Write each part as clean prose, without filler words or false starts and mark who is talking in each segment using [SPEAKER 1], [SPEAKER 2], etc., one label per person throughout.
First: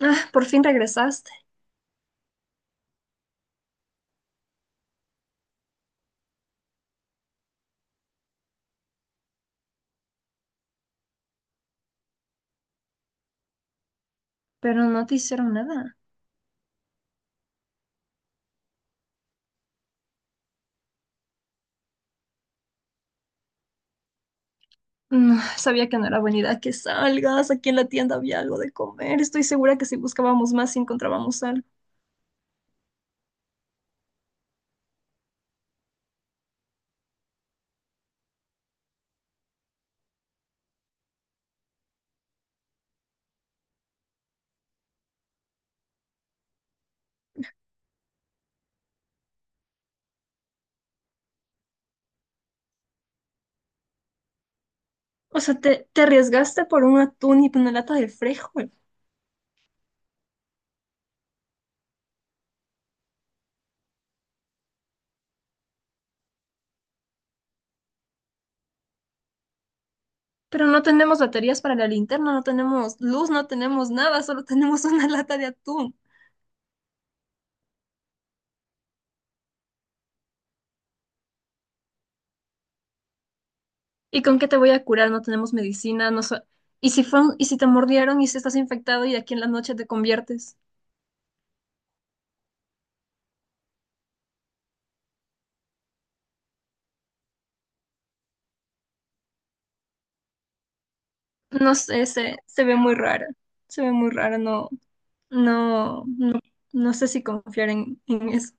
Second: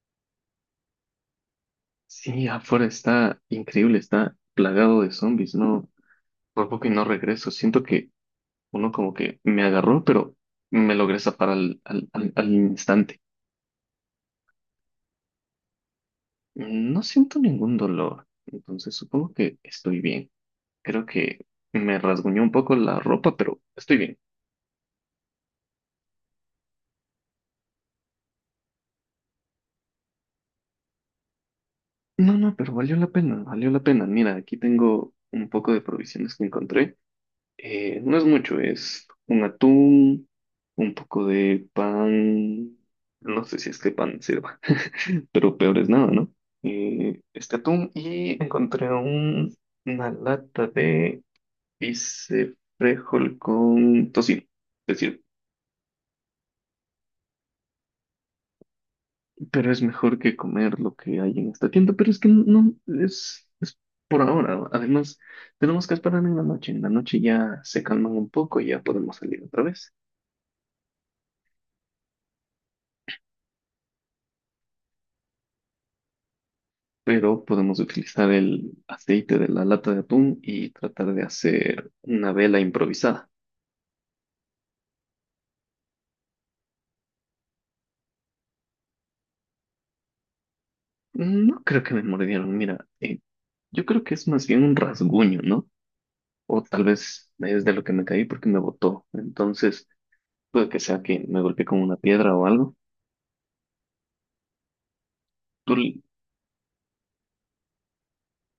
[SPEAKER 1] Ah, por fin regresaste,
[SPEAKER 2] Sí, afuera está increíble, está plagado de zombies, no, por poco y no regreso. Siento que uno como que me agarró, pero me logré zafar al instante.
[SPEAKER 1] pero no te hicieron nada.
[SPEAKER 2] No siento ningún dolor, entonces supongo que estoy bien. Creo que me rasguñó un poco la ropa, pero estoy bien.
[SPEAKER 1] No, sabía que no era buena idea que salgas. Aquí en la tienda había algo de comer. Estoy segura que si buscábamos más, sí encontrábamos algo.
[SPEAKER 2] No, no, pero valió la pena, valió la pena. Mira, aquí tengo un poco de provisiones que encontré. No es mucho, es un atún, un poco de pan, no sé si este pan sirva, pero peor es nada, ¿no? Este atún y una lata de bice frijol con tocino, es decir,
[SPEAKER 1] O sea, te arriesgaste por un atún y una lata de frijol.
[SPEAKER 2] pero es mejor que comer lo que hay en esta tienda, pero es por ahora, ¿no? Además tenemos que esperar en la noche ya se calman un poco y ya podemos salir otra vez.
[SPEAKER 1] Pero no tenemos baterías para la linterna, no tenemos luz, no tenemos nada, solo tenemos una lata de atún.
[SPEAKER 2] Pero podemos utilizar el aceite de la lata de atún y tratar de hacer una vela improvisada.
[SPEAKER 1] ¿Y con qué te voy a curar? No tenemos medicina, ¿Y si fue y si te mordieron y si estás infectado y de aquí en la noche te conviertes?
[SPEAKER 2] No creo que me mordieron, mira, yo creo que es más bien un rasguño, ¿no? O tal vez es de lo que me caí porque me botó. Entonces, puede que sea que me golpeé
[SPEAKER 1] No
[SPEAKER 2] con una
[SPEAKER 1] sé,
[SPEAKER 2] piedra o
[SPEAKER 1] se
[SPEAKER 2] algo.
[SPEAKER 1] ve muy rara. Se ve muy rara, no.
[SPEAKER 2] ¿Tú,
[SPEAKER 1] No, no sé si confiar en eso.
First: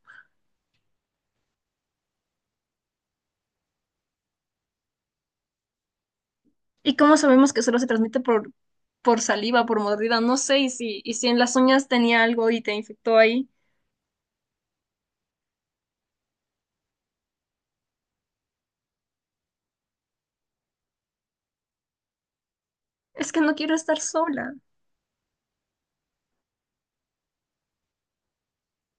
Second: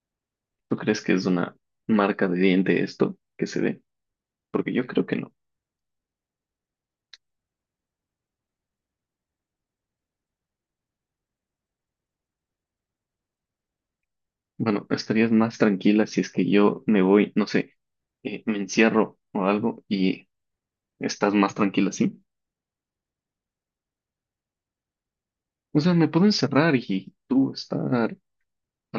[SPEAKER 2] ¿Tú crees que es una marca de diente esto que se ve? Porque yo creo que no.
[SPEAKER 1] ¿Y cómo sabemos que solo se transmite por saliva, por mordida? No sé, y si en las uñas tenía algo y te infectó ahí.
[SPEAKER 2] Bueno, estarías más tranquila si es que yo me voy, no sé, me encierro o algo y estás más tranquila, ¿sí?
[SPEAKER 1] Es que no quiero estar sola.
[SPEAKER 2] O sea, me puedo encerrar y tú estar al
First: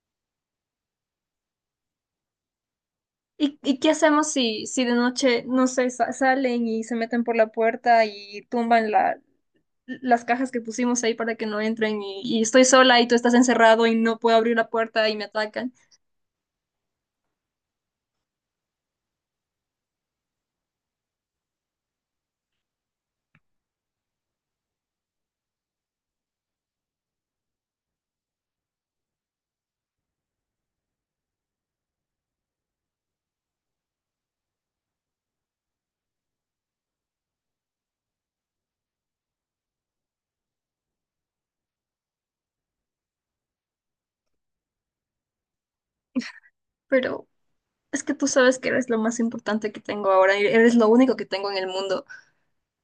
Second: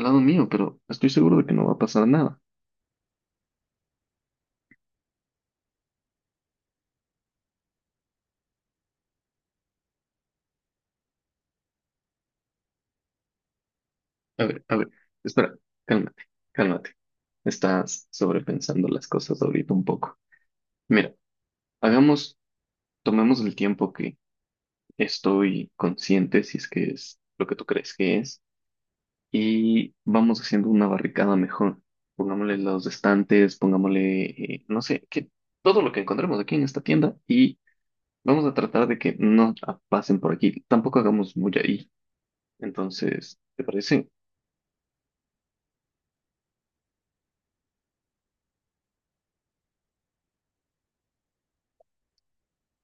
[SPEAKER 2] lado mío, pero estoy seguro de que no va a pasar nada.
[SPEAKER 1] Y qué hacemos si de noche, no sé, salen y se meten por la puerta y tumban las cajas que pusimos ahí para que no entren y estoy sola y tú estás encerrado y no puedo abrir la
[SPEAKER 2] A ver,
[SPEAKER 1] puerta y me
[SPEAKER 2] espera,
[SPEAKER 1] atacan?
[SPEAKER 2] cálmate, cálmate. Estás sobrepensando las cosas ahorita un poco. Mira, hagamos, tomemos el tiempo que estoy consciente, si es que es lo que tú crees que es, y vamos haciendo una barricada mejor. Pongámosle los estantes, pongámosle, no sé, que todo lo que encontremos aquí en esta tienda y vamos a tratar de que no pasen por aquí. Tampoco hagamos mucha Y Entonces, ¿te parece?
[SPEAKER 1] Pero es que tú sabes que eres lo más importante que tengo ahora, eres lo único que tengo en el mundo.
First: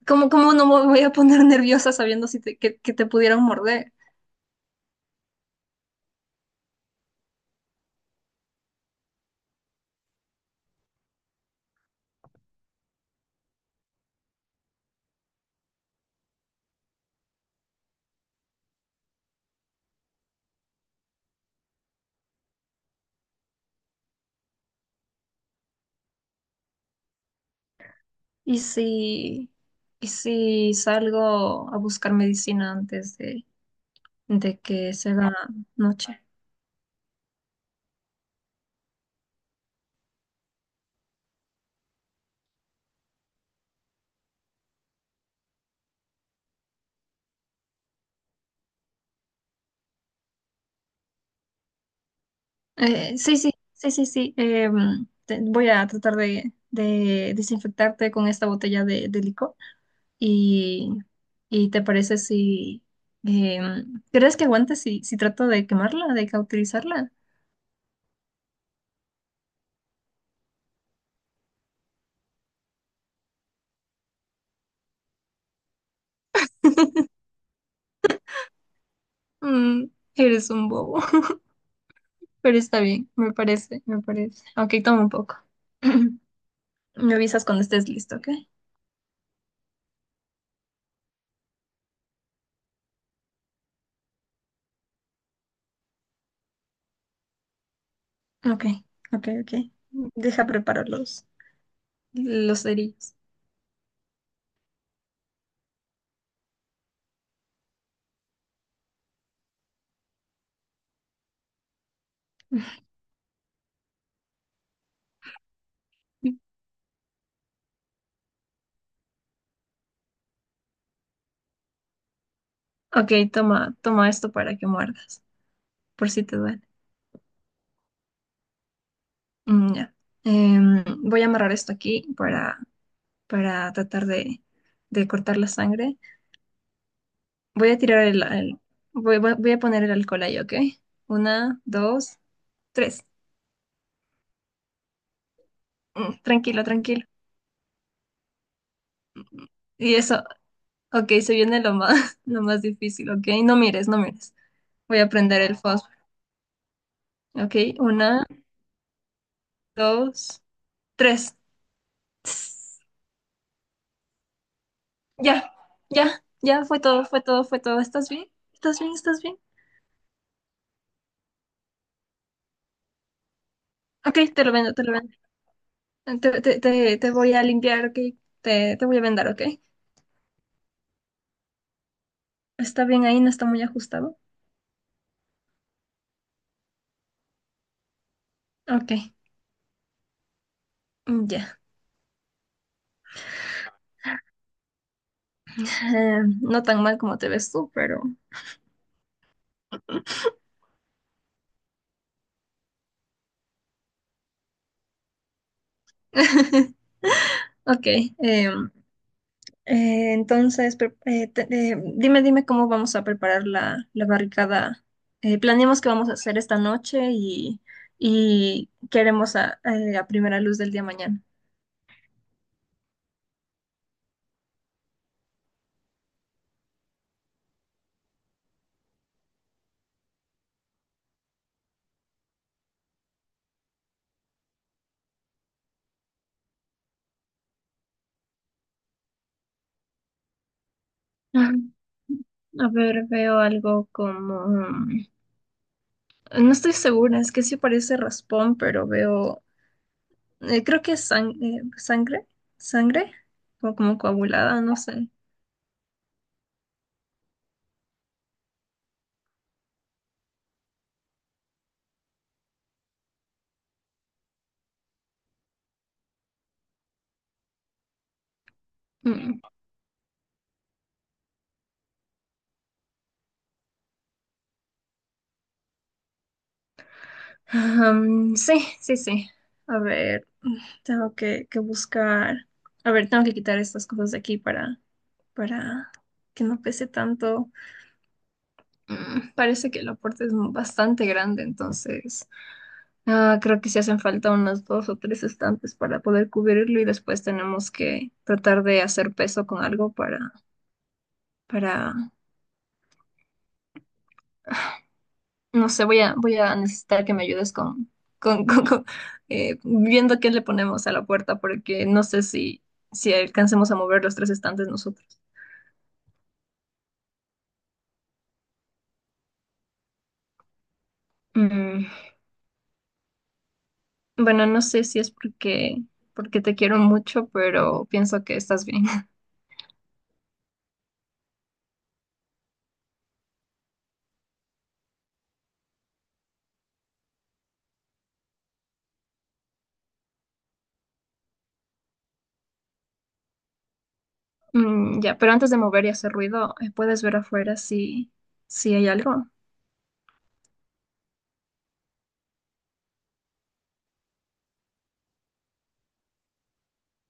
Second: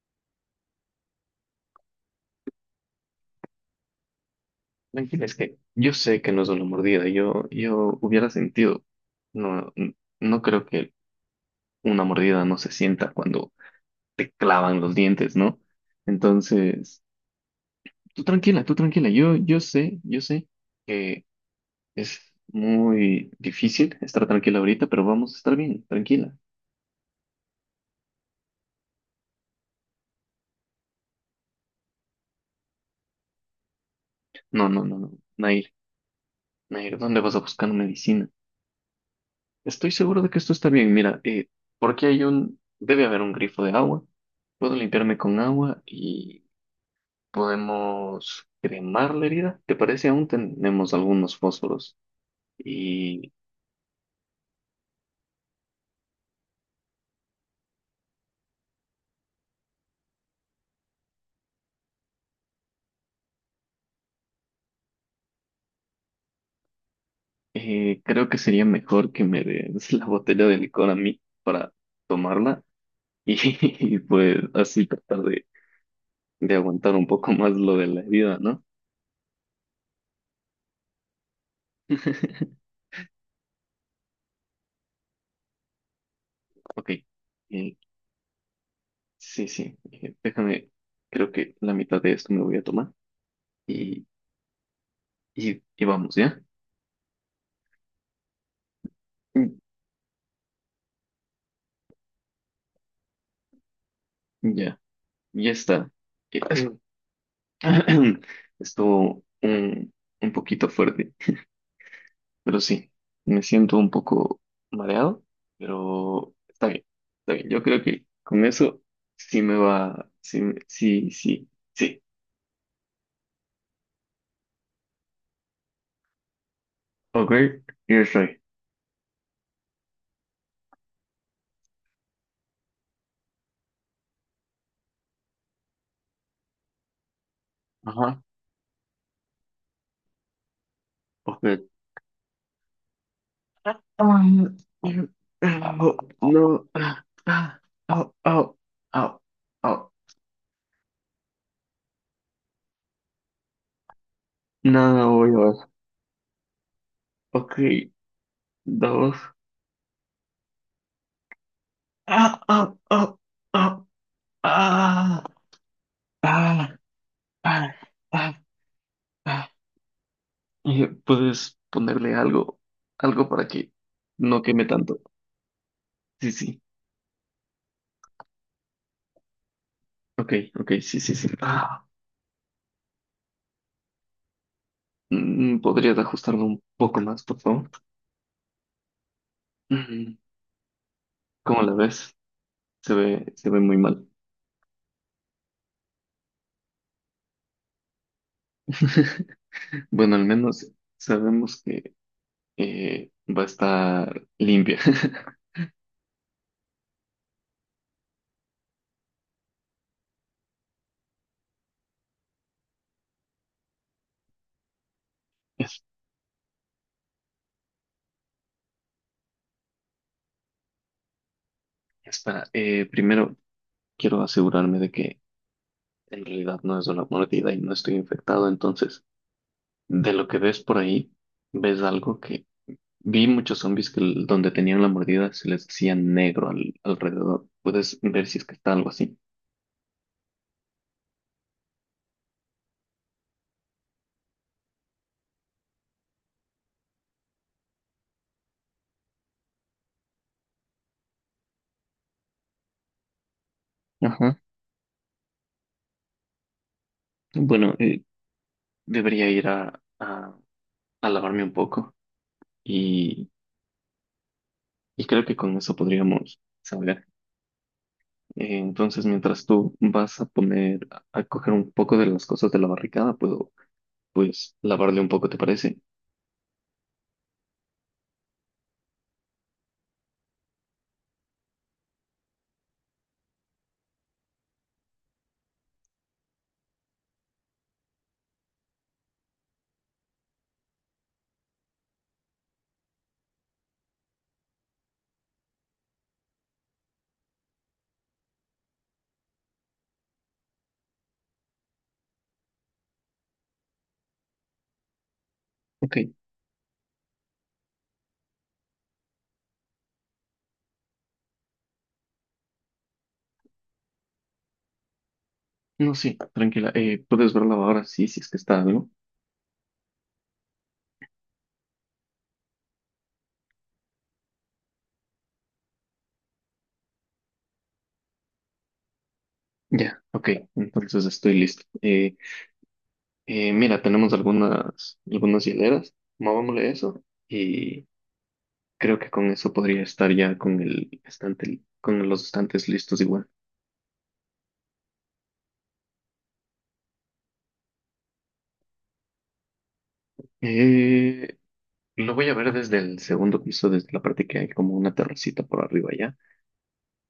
[SPEAKER 1] Cómo no me voy a poner nerviosa sabiendo si te- que te pudieran morder?
[SPEAKER 2] Tranquila, es que yo sé que no es una mordida, yo hubiera sentido. No creo que una mordida no se sienta cuando te clavan los dientes, ¿no? Entonces, tú tranquila, yo sé que es muy difícil estar tranquila ahorita, pero vamos a estar bien, tranquila.
[SPEAKER 1] ¿Y si, y si salgo a buscar medicina antes de
[SPEAKER 2] No, no,
[SPEAKER 1] que
[SPEAKER 2] no, no,
[SPEAKER 1] se haga
[SPEAKER 2] Nair,
[SPEAKER 1] noche?
[SPEAKER 2] Nair, ¿dónde vas a buscar medicina? Estoy seguro de que esto está bien. Mira, porque debe haber un grifo de agua. Puedo limpiarme con agua y podemos cremar la herida. ¿Te parece? Aún tenemos algunos fósforos y
[SPEAKER 1] Sí, sí, sí, sí, sí. Voy a tratar de desinfectarte con esta botella de licor. Y, y te parece si... ¿crees que aguantes si, si trato de quemarla, de cauterizarla?
[SPEAKER 2] creo que sería mejor que me des la botella de licor a mí para tomarla y, pues así tratar de aguantar un poco más lo de la herida, ¿no?
[SPEAKER 1] Mm, eres un bobo. Pero está bien, me parece, me parece. Ok, toma un poco.
[SPEAKER 2] Ok.
[SPEAKER 1] Me avisas cuando
[SPEAKER 2] eh,
[SPEAKER 1] estés listo, ¿ok?
[SPEAKER 2] sí, sí. Déjame, creo que la mitad de esto me voy a tomar. Y Y, y vamos, ¿ya?
[SPEAKER 1] Ok, ok,
[SPEAKER 2] Mm,
[SPEAKER 1] ok. Deja preparar los cerillos.
[SPEAKER 2] ya, ya está. Eh, Estuvo un poquito fuerte, pero sí, me siento un poco mareado, pero está bien, está bien. Yo creo que con eso sí me va, sí, sí, sí.
[SPEAKER 1] Ok, toma, toma esto para que muerdas, por si te duele.
[SPEAKER 2] Ok, yo estoy.
[SPEAKER 1] Mm, ya. Em, voy a amarrar esto aquí para tratar de cortar la sangre. Voy a tirar
[SPEAKER 2] Ajá,
[SPEAKER 1] voy a poner el alcohol ahí, ¿ok?
[SPEAKER 2] ok.
[SPEAKER 1] Una, dos, tres.
[SPEAKER 2] Ah, no,
[SPEAKER 1] Mm, tranquilo,
[SPEAKER 2] no, ah,
[SPEAKER 1] tranquilo.
[SPEAKER 2] ah, au, au, au, au.
[SPEAKER 1] Y eso, ok, se viene lo más, lo más difícil, ok. No mires, no mires.
[SPEAKER 2] No,
[SPEAKER 1] Voy a
[SPEAKER 2] no voy
[SPEAKER 1] prender
[SPEAKER 2] a
[SPEAKER 1] el
[SPEAKER 2] ver.
[SPEAKER 1] fósforo. Ok,
[SPEAKER 2] Ok,
[SPEAKER 1] una,
[SPEAKER 2] dos.
[SPEAKER 1] dos, tres.
[SPEAKER 2] Ah, ah,
[SPEAKER 1] Tss,
[SPEAKER 2] ah, ah, ah,
[SPEAKER 1] ya, ya, ya,
[SPEAKER 2] ah,
[SPEAKER 1] fue todo, fue todo, fue
[SPEAKER 2] ah,
[SPEAKER 1] todo. ¿Estás bien?
[SPEAKER 2] ah,
[SPEAKER 1] ¿Estás bien? ¿Estás bien?
[SPEAKER 2] ah. ¿Puedes ponerle algo, algo para que
[SPEAKER 1] Ok,
[SPEAKER 2] no
[SPEAKER 1] te lo
[SPEAKER 2] queme
[SPEAKER 1] vendo, te lo
[SPEAKER 2] tanto?
[SPEAKER 1] vendo.
[SPEAKER 2] Sí,
[SPEAKER 1] Te, te,
[SPEAKER 2] sí.
[SPEAKER 1] te, te voy a limpiar, ok. Te voy a vendar, ok.
[SPEAKER 2] Ok, ok, sí, sí, sí. Ah,
[SPEAKER 1] ¿Está bien ahí? ¿No está muy ajustado?
[SPEAKER 2] mm, ¿podrías ajustarlo un poco más, por favor?
[SPEAKER 1] Ok,
[SPEAKER 2] Mm,
[SPEAKER 1] ya.
[SPEAKER 2] ¿cómo la ves? Se ve muy mal.
[SPEAKER 1] No tan mal como te ves tú, pero...
[SPEAKER 2] Bueno, al menos sabemos que va a estar limpia.
[SPEAKER 1] Ok, em, entonces, dime, dime cómo vamos a preparar la barricada. Planeamos
[SPEAKER 2] Es-
[SPEAKER 1] qué vamos a hacer esta noche y queremos a primera luz del día mañana.
[SPEAKER 2] Espera, primero quiero asegurarme de que en realidad no es una mordida y no estoy infectado, entonces de lo que ves por ahí, ves algo que vi muchos zombies que donde tenían la mordida se les hacía negro alrededor. Puedes ver si es que está algo así.
[SPEAKER 1] Ah, a ver, veo algo como... mm, no estoy segura, es que sí parece raspón, pero veo... creo que es sangre, sangre, o como
[SPEAKER 2] Ajá.
[SPEAKER 1] coagulada, no sé.
[SPEAKER 2] Bueno, debería ir a lavarme un poco y, y creo que con eso podríamos saber. Entonces, mientras tú vas a poner, a coger un poco de las cosas de la barricada, puedo pues lavarle un poco, ¿te parece?
[SPEAKER 1] Am, sí, sí, sí. A ver, tengo que buscar. A ver, tengo que quitar estas cosas de aquí para que no pese tanto. Mm, parece que el aporte es bastante grande, entonces ah, creo que sí hacen falta unos dos o tres estantes para poder cubrirlo y después tenemos que tratar de hacer peso con algo para no sé,
[SPEAKER 2] Ok.
[SPEAKER 1] voy a, voy a necesitar que me ayudes con, con, viendo qué le ponemos a la puerta, porque no sé si, si alcancemos a mover los tres estantes nosotros.
[SPEAKER 2] No, sí, tranquila. Puedes verla ahora, sí, si es que está, ¿no?
[SPEAKER 1] Mm, bueno, no sé si es porque, porque te quiero mucho, pero pienso que estás bien.
[SPEAKER 2] Ya, ok. Entonces estoy listo. Mira, tenemos algunas, algunas hileras. Movámosle eso y creo que con eso podría estar ya con el estante, con los estantes listos igual.
[SPEAKER 1] Mm, ya, pero antes de mover y hacer ruido, ¿puedes ver afuera si, si hay algo?
[SPEAKER 2] Eh, lo voy a ver desde el segundo piso, desde la parte que hay como una terracita por arriba ya.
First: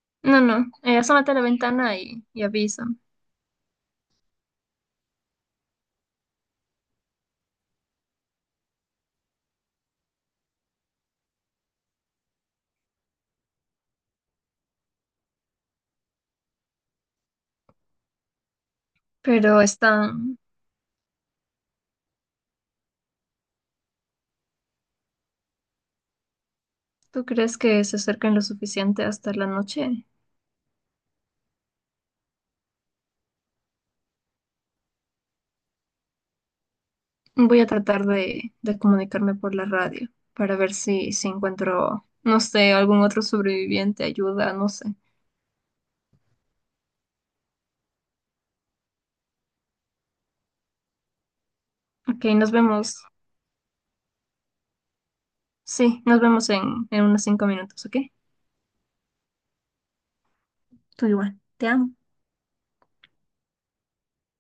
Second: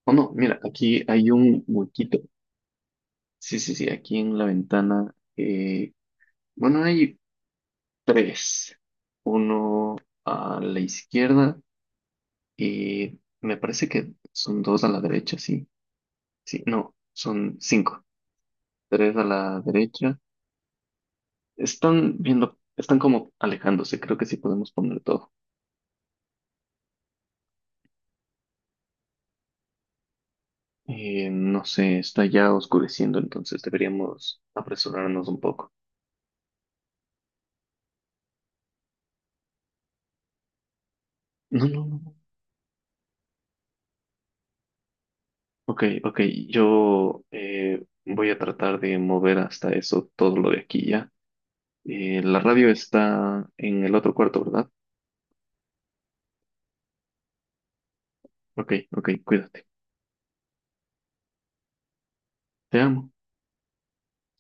[SPEAKER 2] O no,
[SPEAKER 1] No,
[SPEAKER 2] mira,
[SPEAKER 1] no,
[SPEAKER 2] aquí
[SPEAKER 1] asómate
[SPEAKER 2] hay
[SPEAKER 1] a la
[SPEAKER 2] un
[SPEAKER 1] ventana
[SPEAKER 2] huequito.
[SPEAKER 1] y avisa.
[SPEAKER 2] Sí, sí, sí, aquí en la ventana. Bueno, hay tres. Uno a la izquierda y me parece que son dos a la derecha, sí. Sí, no, son cinco. Tres a la
[SPEAKER 1] Pero
[SPEAKER 2] derecha.
[SPEAKER 1] están,
[SPEAKER 2] Están viendo, están como alejándose, creo que sí podemos poner todo.
[SPEAKER 1] ¿tú crees que se acerquen lo suficiente hasta la noche?
[SPEAKER 2] No sé, está ya oscureciendo, entonces deberíamos apresurarnos un poco.
[SPEAKER 1] Voy a tratar de comunicarme por la radio para ver si, si
[SPEAKER 2] No, no, no,
[SPEAKER 1] encuentro,
[SPEAKER 2] no.
[SPEAKER 1] no sé, algún otro sobreviviente, ayuda, no sé.
[SPEAKER 2] Ok, ok, yo voy a tratar de mover hasta eso todo lo de aquí ya.
[SPEAKER 1] Ok,
[SPEAKER 2] La
[SPEAKER 1] nos
[SPEAKER 2] radio
[SPEAKER 1] vemos.
[SPEAKER 2] está en el otro cuarto, ¿verdad?
[SPEAKER 1] Sí, nos vemos en unos 5 minutos, ¿ok?
[SPEAKER 2] Ok, ok, cuídate.
[SPEAKER 1] Tú igual, te amo.
[SPEAKER 2] Te amo.